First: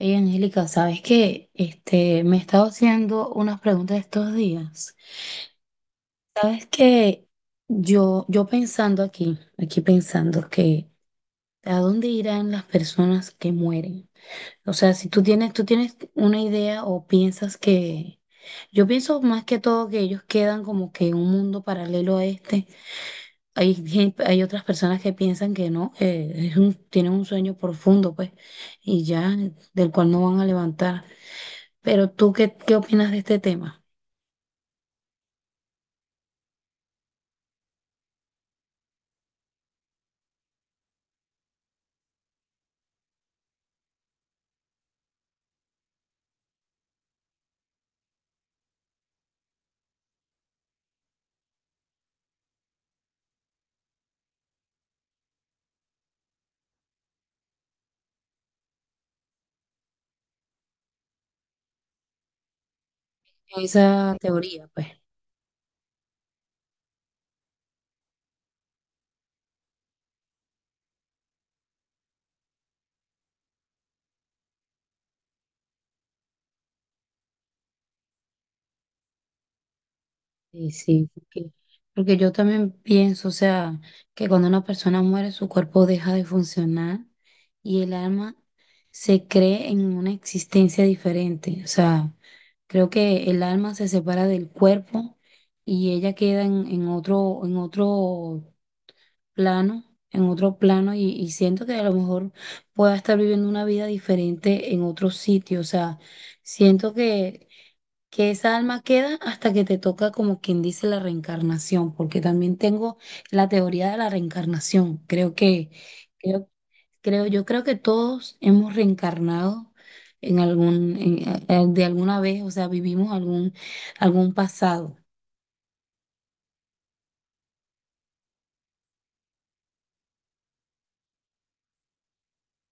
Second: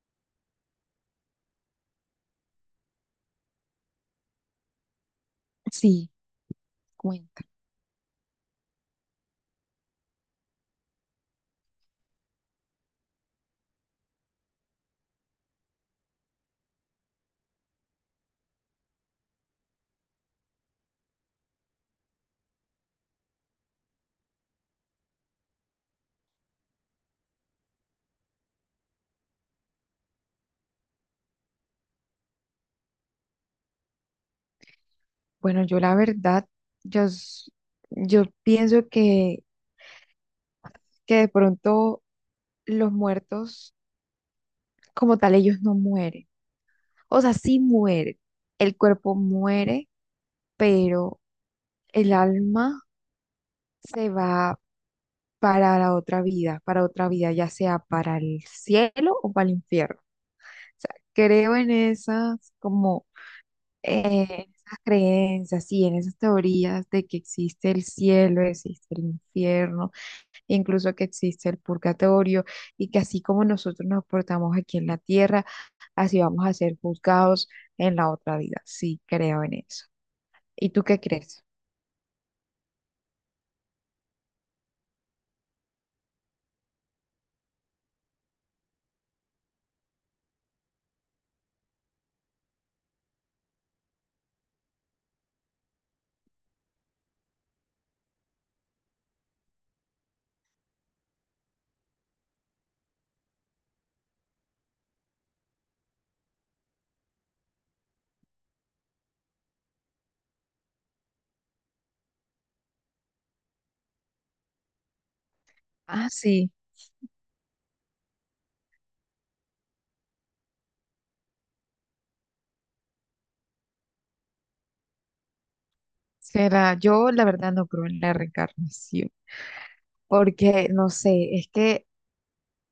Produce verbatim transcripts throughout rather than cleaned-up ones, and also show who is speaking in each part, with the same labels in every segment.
Speaker 1: Hey, Angélica, ¿sabes qué? Este, me he estado haciendo unas preguntas estos días.
Speaker 2: Sí,
Speaker 1: ¿Sabes qué?
Speaker 2: cuenta.
Speaker 1: Yo, yo pensando aquí, aquí pensando que ¿a dónde irán las personas que mueren? O sea, si tú tienes, tú tienes una idea o piensas que, yo pienso más que todo que ellos quedan como que en un mundo paralelo a este. Hay, gen- hay otras personas que piensan que no, que es un- tienen un sueño profundo, pues, y ya, del cual no van a levantar. Pero tú, ¿qué, qué opinas de este tema?
Speaker 2: Bueno, yo la verdad, yo, s- yo pienso que, que de pronto los muertos, como tal, ellos no mueren. O sea, sí mueren. El cuerpo muere, pero el alma se va para la otra vida, para otra vida, ya sea para el cielo o para el infierno. O sea, creo en esas, como,
Speaker 1: Esa
Speaker 2: eh, en
Speaker 1: teoría,
Speaker 2: esas
Speaker 1: pues.
Speaker 2: creencias, sí, en esas teorías de que existe el cielo, existe el infierno, incluso que existe el purgatorio, y que así como nosotros nos portamos aquí en la tierra, así vamos a ser juzgados en la otra vida. Sí, creo en eso.
Speaker 1: Sí,
Speaker 2: ¿Y tú qué
Speaker 1: sí,
Speaker 2: crees?
Speaker 1: porque, porque yo también pienso, o sea, que cuando una persona muere, su cuerpo deja de funcionar y el alma se cree en una existencia diferente. O sea, creo que el alma se separa del cuerpo y ella queda en, en otro, en otro plano, en otro plano y, y siento que a lo mejor pueda estar viviendo una vida diferente en otro sitio. O sea, siento que, que esa alma queda hasta que te toca como quien dice la reencarnación, porque también tengo la teoría de la reencarnación. Creo que,
Speaker 2: Ah,
Speaker 1: creo,
Speaker 2: sí,
Speaker 1: creo, yo creo que todos hemos reencarnado en algún, en- eh, de alguna vez, o sea, vivimos algún, algún pasado.
Speaker 2: será. Yo la verdad no creo en la reencarnación, porque no sé, es que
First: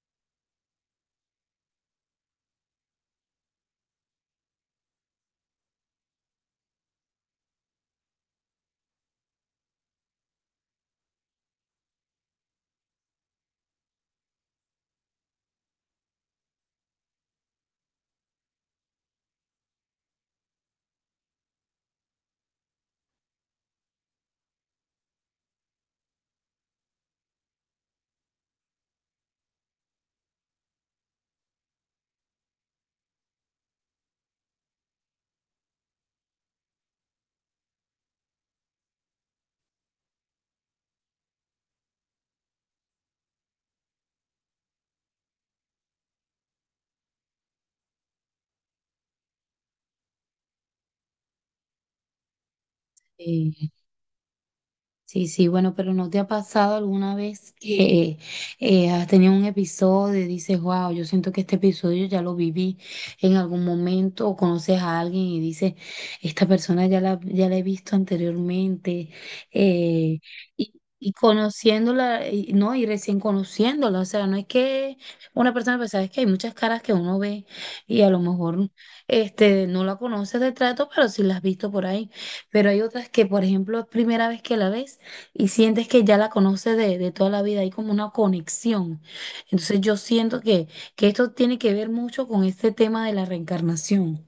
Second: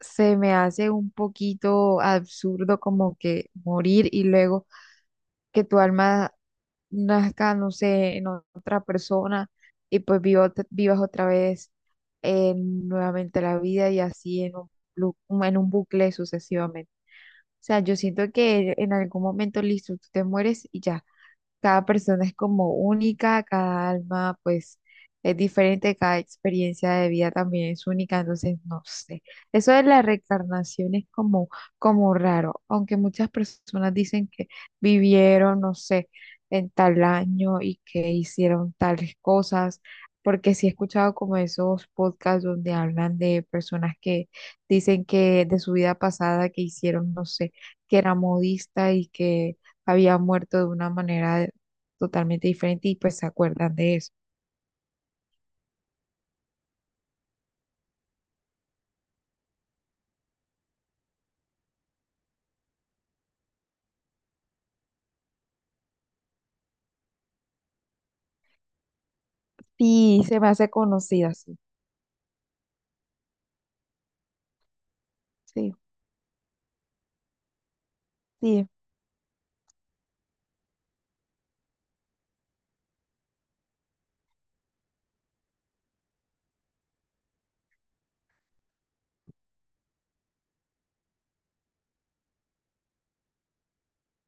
Speaker 2: se me hace un poquito absurdo como que morir y luego que tu alma nazca, no sé, en otra persona y pues vivo- vivas otra vez eh, nuevamente la vida y así en un, lu- en un bucle sucesivamente. O sea, yo siento que en algún momento, listo, tú te mueres y ya. Cada persona es como única, cada alma pues es diferente, cada experiencia de vida también es única, entonces no sé. Eso de la reencarnación es como, como raro, aunque muchas personas dicen que vivieron, no sé, en tal año y que hicieron tales cosas, porque sí he escuchado como esos podcasts donde hablan de personas que dicen que de su vida pasada que hicieron, no sé, que era modista y que había muerto de una manera totalmente diferente y pues se
Speaker 1: Eh,
Speaker 2: acuerdan de eso.
Speaker 1: Sí, sí, bueno, pero ¿no te ha pasado alguna vez que eh, has tenido un episodio y dices, wow, yo siento que este episodio ya lo viví en algún momento, o conoces a alguien y dices, esta persona ya la, ya la, he visto anteriormente, eh,
Speaker 2: Sí, se me hace
Speaker 1: y, y
Speaker 2: conocida, sí,
Speaker 1: conociéndola, y- no, y recién conociéndola, o sea, no es que una
Speaker 2: sí,
Speaker 1: persona, pues sabes que hay muchas caras que uno ve y a lo
Speaker 2: sí,
Speaker 1: mejor este, no la conoces de trato, pero sí la has visto por ahí. Pero hay otras que, por ejemplo, es primera vez que la ves y sientes que ya la conoces de, de toda la vida, hay como una conexión. Entonces yo siento que, que esto tiene que ver mucho con este tema de la reencarnación.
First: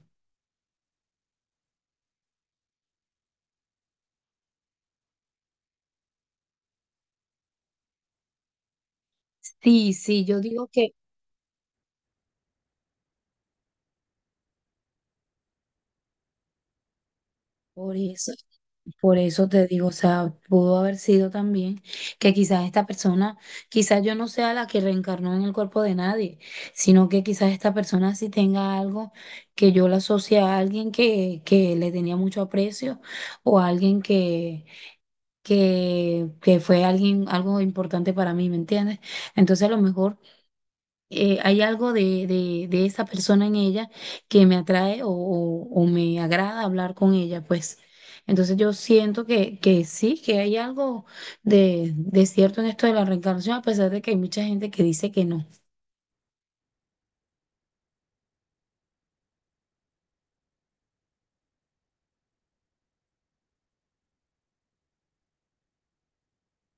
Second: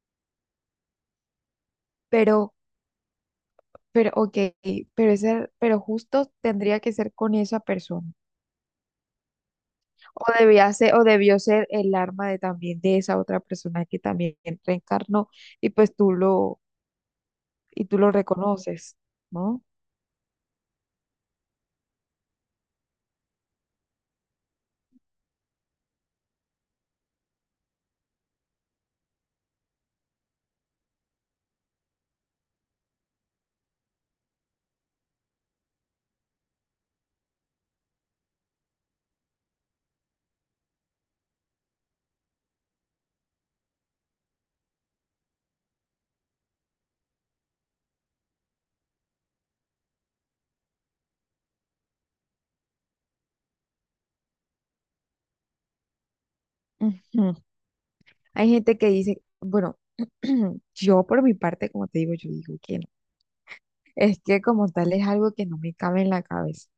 Speaker 2: pero, pero, ok, pero, ese, pero justo tendría que ser con esa persona.
Speaker 1: Sí, sí,
Speaker 2: O
Speaker 1: yo
Speaker 2: debía
Speaker 1: digo
Speaker 2: ser,
Speaker 1: que
Speaker 2: o debió ser el arma de también de esa otra persona que también reencarnó y pues tú lo, y
Speaker 1: por
Speaker 2: tú lo
Speaker 1: eso,
Speaker 2: reconoces,
Speaker 1: por eso
Speaker 2: ¿no?
Speaker 1: te digo, o sea, pudo haber sido también que quizás esta persona, quizás yo no sea la que reencarnó en el cuerpo de nadie, sino que quizás esta persona sí tenga algo que yo la asocie a alguien que, que le tenía mucho aprecio o a alguien que que, que fue alguien, algo importante para mí, ¿me entiendes? Entonces a lo mejor eh, hay algo de, de, de esa persona en ella que me atrae o, o- o me agrada hablar con ella, pues. Entonces yo siento que, que sí, que hay algo de, de cierto en esto de la reencarnación, a pesar de que hay mucha gente que dice que no.
Speaker 2: Ujú. Hay gente que dice, bueno, yo por mi parte, como te digo, yo digo que no. Es que como tal es algo que no me cabe en la cabeza.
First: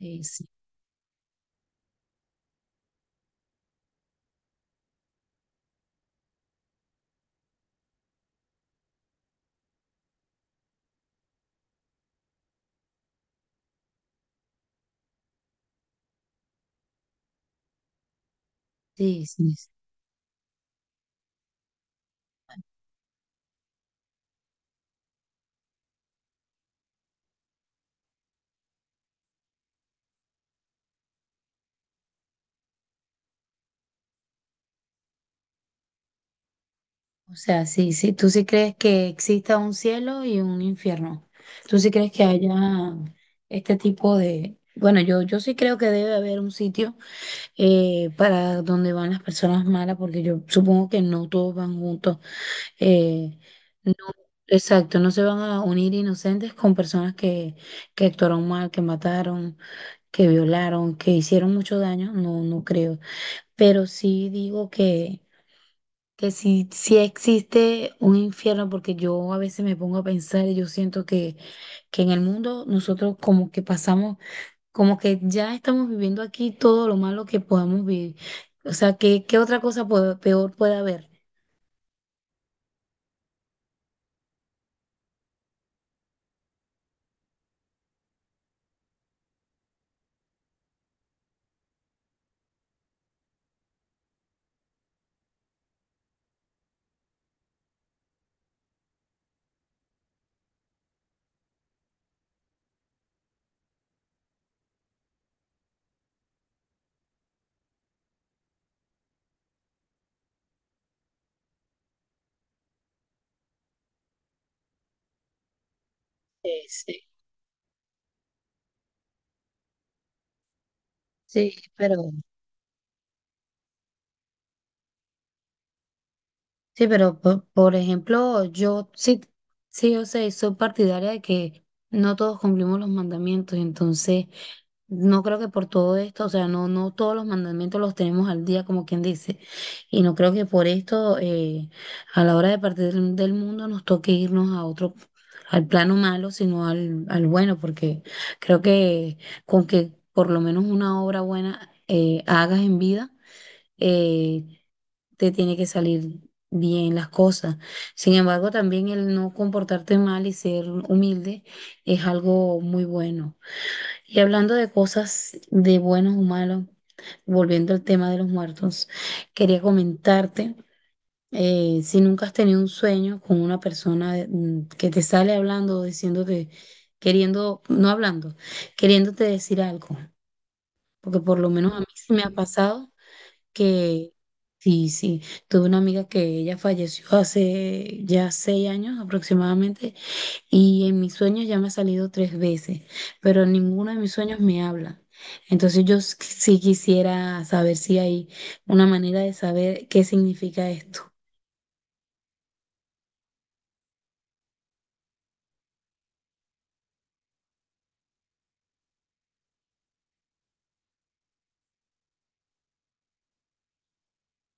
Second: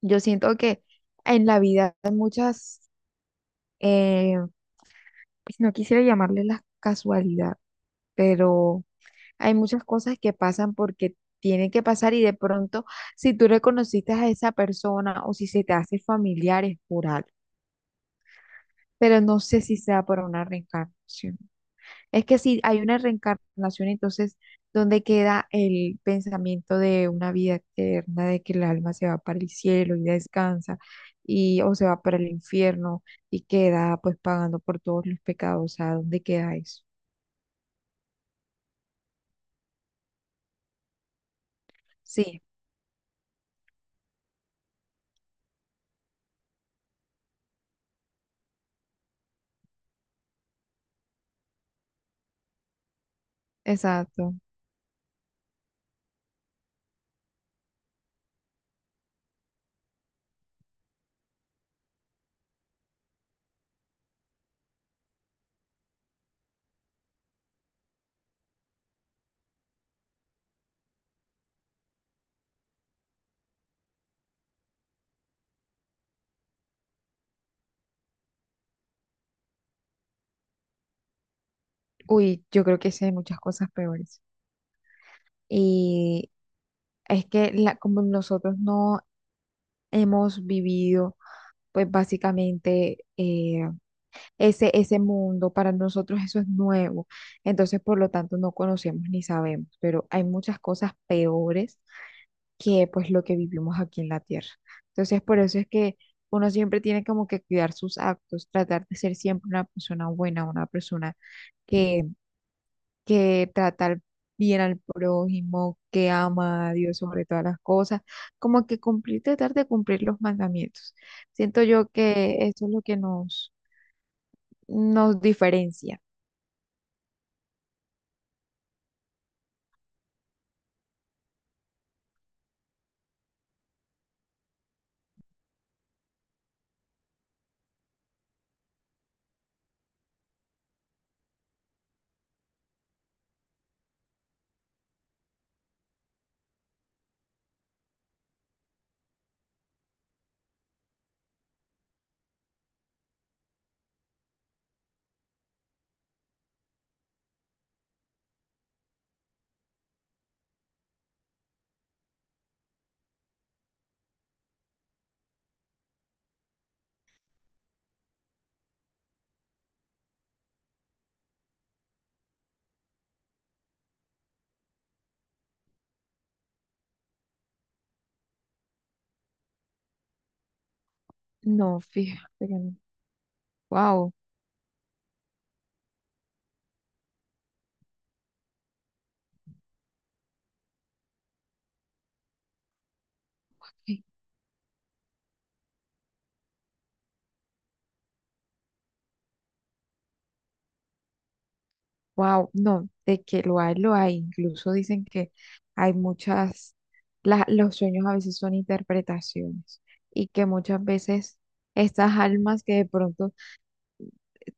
Speaker 2: Yo
Speaker 1: Eh,
Speaker 2: siento que en la vida hay muchas, eh, pues no quisiera llamarle la casualidad, pero hay muchas cosas que pasan porque tienen que pasar y de pronto si tú reconociste a esa persona o si se te hace familiar es por algo, pero
Speaker 1: sí,
Speaker 2: no
Speaker 1: sí,
Speaker 2: sé
Speaker 1: sí.
Speaker 2: si sea por una reencarnación. Es que si hay una reencarnación, entonces, ¿dónde queda el pensamiento de una vida eterna, de que el alma se va para el cielo y descansa, y, o se va para el infierno y queda pues pagando por todos los pecados? O sea, ¿dónde queda eso?
Speaker 1: O sea, sí, sí, tú sí crees que exista un cielo y un infierno. Tú sí crees que
Speaker 2: Sí,
Speaker 1: haya este tipo de... Bueno, yo, yo sí creo que debe haber un sitio eh, para donde van las personas malas, porque yo supongo que no todos van juntos. eh, no,
Speaker 2: exacto.
Speaker 1: exacto, no se van a unir inocentes con personas que, que actuaron mal, que mataron, que violaron, que hicieron mucho daño. No, no creo. Pero sí digo que que si, si existe un infierno, porque yo a veces me pongo a pensar y yo siento que, que en el mundo nosotros como que pasamos, como que ya estamos viviendo aquí todo lo malo que podamos vivir. O sea, ¿qué, qué otra cosa puede- peor puede haber?
Speaker 2: Uy, yo creo que sí hay muchas cosas peores. Y es que la, como nosotros no hemos vivido, pues básicamente eh, ese, ese mundo, para nosotros eso es nuevo. Entonces, por lo tanto, no conocemos ni sabemos, pero hay muchas cosas peores que pues lo que vivimos aquí en la Tierra. Entonces, por eso es que uno siempre tiene como que cuidar sus actos, tratar de ser siempre una persona buena, una persona que, que tratar bien al prójimo, que
Speaker 1: Sí,
Speaker 2: ama a Dios
Speaker 1: sí.
Speaker 2: sobre todas las cosas, como que cumplir, tratar de cumplir los mandamientos.
Speaker 1: Sí,
Speaker 2: Siento yo
Speaker 1: pero
Speaker 2: que eso es lo que nos, nos diferencia.
Speaker 1: Sí, pero po- por ejemplo, yo sí, sí, o sea, soy partidaria de que no todos cumplimos los mandamientos, entonces no creo que por todo esto, o sea, no, no todos los mandamientos los tenemos al día, como quien dice, y no creo que por esto eh, a la hora de partir del mundo nos toque irnos a otro, al plano malo, sino al, al bueno, porque creo que con que por lo menos una obra buena eh, hagas en vida. eh, Te tiene que salir bien las cosas. Sin embargo, también el no comportarte mal y ser humilde es algo muy bueno. Y hablando de cosas de buenos o malos, volviendo al tema de los muertos, quería comentarte. Eh, si nunca has tenido un sueño con una persona de- mm, que te sale hablando, o diciéndote, queriendo, no hablando, queriéndote decir algo, porque por lo menos a
Speaker 2: No,
Speaker 1: mí sí me ha
Speaker 2: fíjate que no.
Speaker 1: pasado
Speaker 2: Wow,
Speaker 1: que sí, sí, tuve una amiga que ella falleció hace ya seis años aproximadamente y en mis sueños ya me ha salido tres veces, pero ninguno de mis sueños me habla. Entonces yo s- sí quisiera saber si hay una manera de saber qué significa esto.
Speaker 2: wow, no, de que lo hay, lo hay. Incluso dicen que hay muchas, la- los sueños a veces son interpretaciones y que muchas veces estas almas que de pronto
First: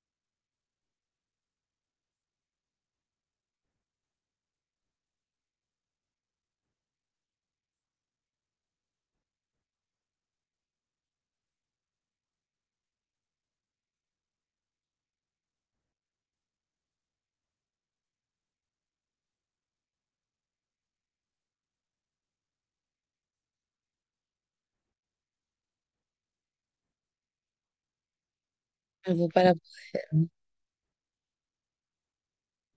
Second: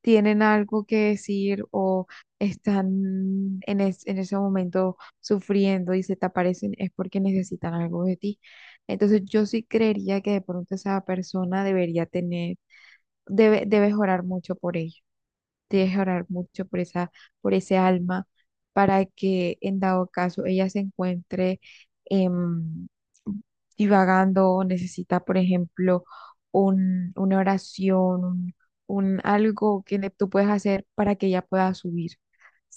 Speaker 2: tienen algo que decir o están en, es- en ese momento sufriendo y se te aparecen es porque necesitan algo de ti. Entonces yo sí creería que de pronto esa persona debería tener, debe, debes orar mucho por ella. Tienes que orar mucho por esa, por ese alma para que en dado caso ella se encuentre em, divagando o necesita, por ejemplo, un, una oración, un, un
Speaker 1: Algo para
Speaker 2: algo que le-
Speaker 1: poder.
Speaker 2: tú puedes hacer para que ella pueda subir.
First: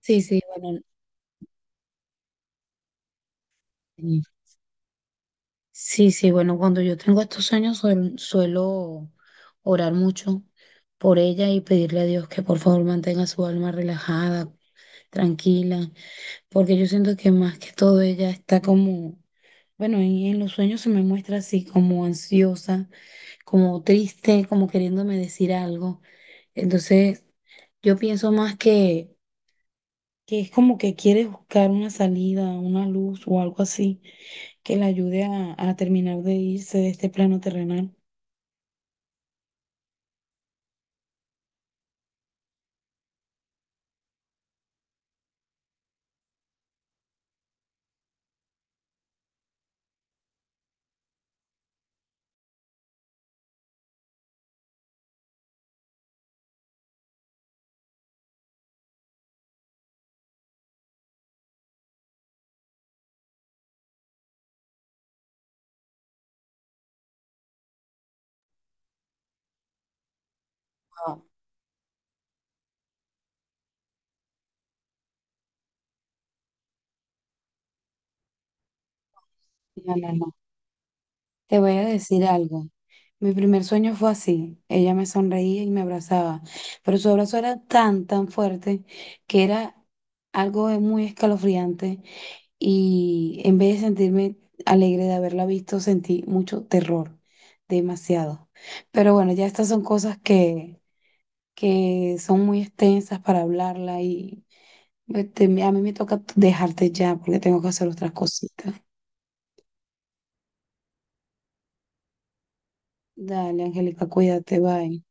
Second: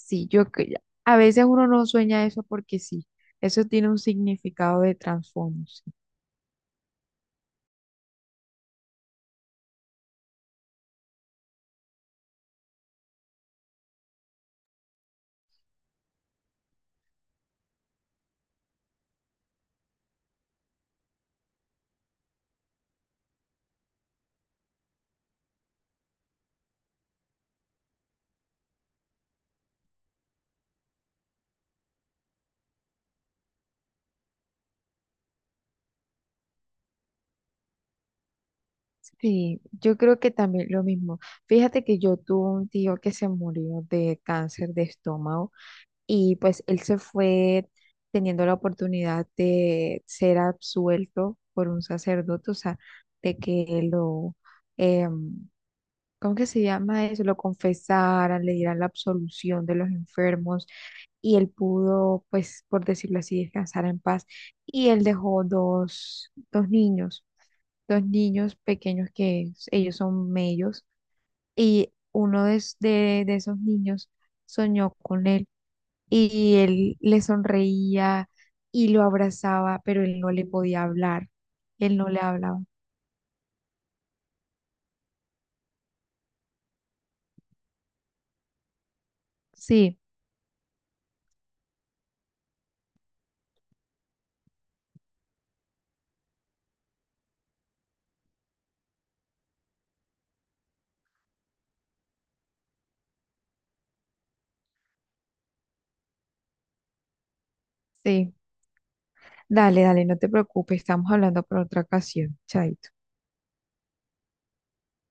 Speaker 1: Sí, sí,
Speaker 2: yo que
Speaker 1: bueno.
Speaker 2: a veces uno no sueña eso porque sí, eso tiene un
Speaker 1: Sí,
Speaker 2: significado de trasfondo. Sí,
Speaker 1: sí, sí, bueno, cuando yo tengo estos sueños suel- suelo orar mucho por ella y pedirle a Dios que por favor mantenga su alma relajada, tranquila, porque yo siento que más que todo ella está como, bueno, y en los sueños se me muestra así como ansiosa, como triste, como queriéndome decir algo. Entonces, yo pienso más que, que es como que quiere buscar una salida, una luz o algo así que la ayude a, a terminar de irse de este plano terrenal.
Speaker 2: sí, yo creo que también lo mismo. Fíjate que yo tuve un tío que se murió de cáncer de estómago y pues él se fue teniendo la oportunidad de ser absuelto por un sacerdote, o sea, de que lo, em, ¿cómo que se llama eso? Lo confesaran, le dieran la absolución de los enfermos y él pudo, pues, por decirlo así, descansar en paz. Y él dejó dos, dos niños, dos niños pequeños que s- ellos son mellos,
Speaker 1: No,
Speaker 2: y uno de, es- de, de esos niños soñó con él y él le sonreía y lo abrazaba,
Speaker 1: no,
Speaker 2: pero
Speaker 1: no,
Speaker 2: él no
Speaker 1: no.
Speaker 2: le podía hablar,
Speaker 1: Te voy a
Speaker 2: él no le
Speaker 1: decir
Speaker 2: hablaba.
Speaker 1: algo. Mi primer sueño fue así. Ella me sonreía y me abrazaba, pero su abrazo era tan, tan fuerte que era
Speaker 2: Sí,
Speaker 1: algo de muy escalofriante y en vez de sentirme alegre de haberla visto, sentí mucho terror, demasiado. Pero bueno, ya estas son cosas que, que son muy extensas para hablarla y este, a mí me toca dejarte ya porque tengo que hacer otras
Speaker 2: sí,
Speaker 1: cositas.
Speaker 2: dale, dale, no te preocupes, estamos hablando por otra ocasión, chaito.
Speaker 1: Dale, Angélica, cuídate, bye.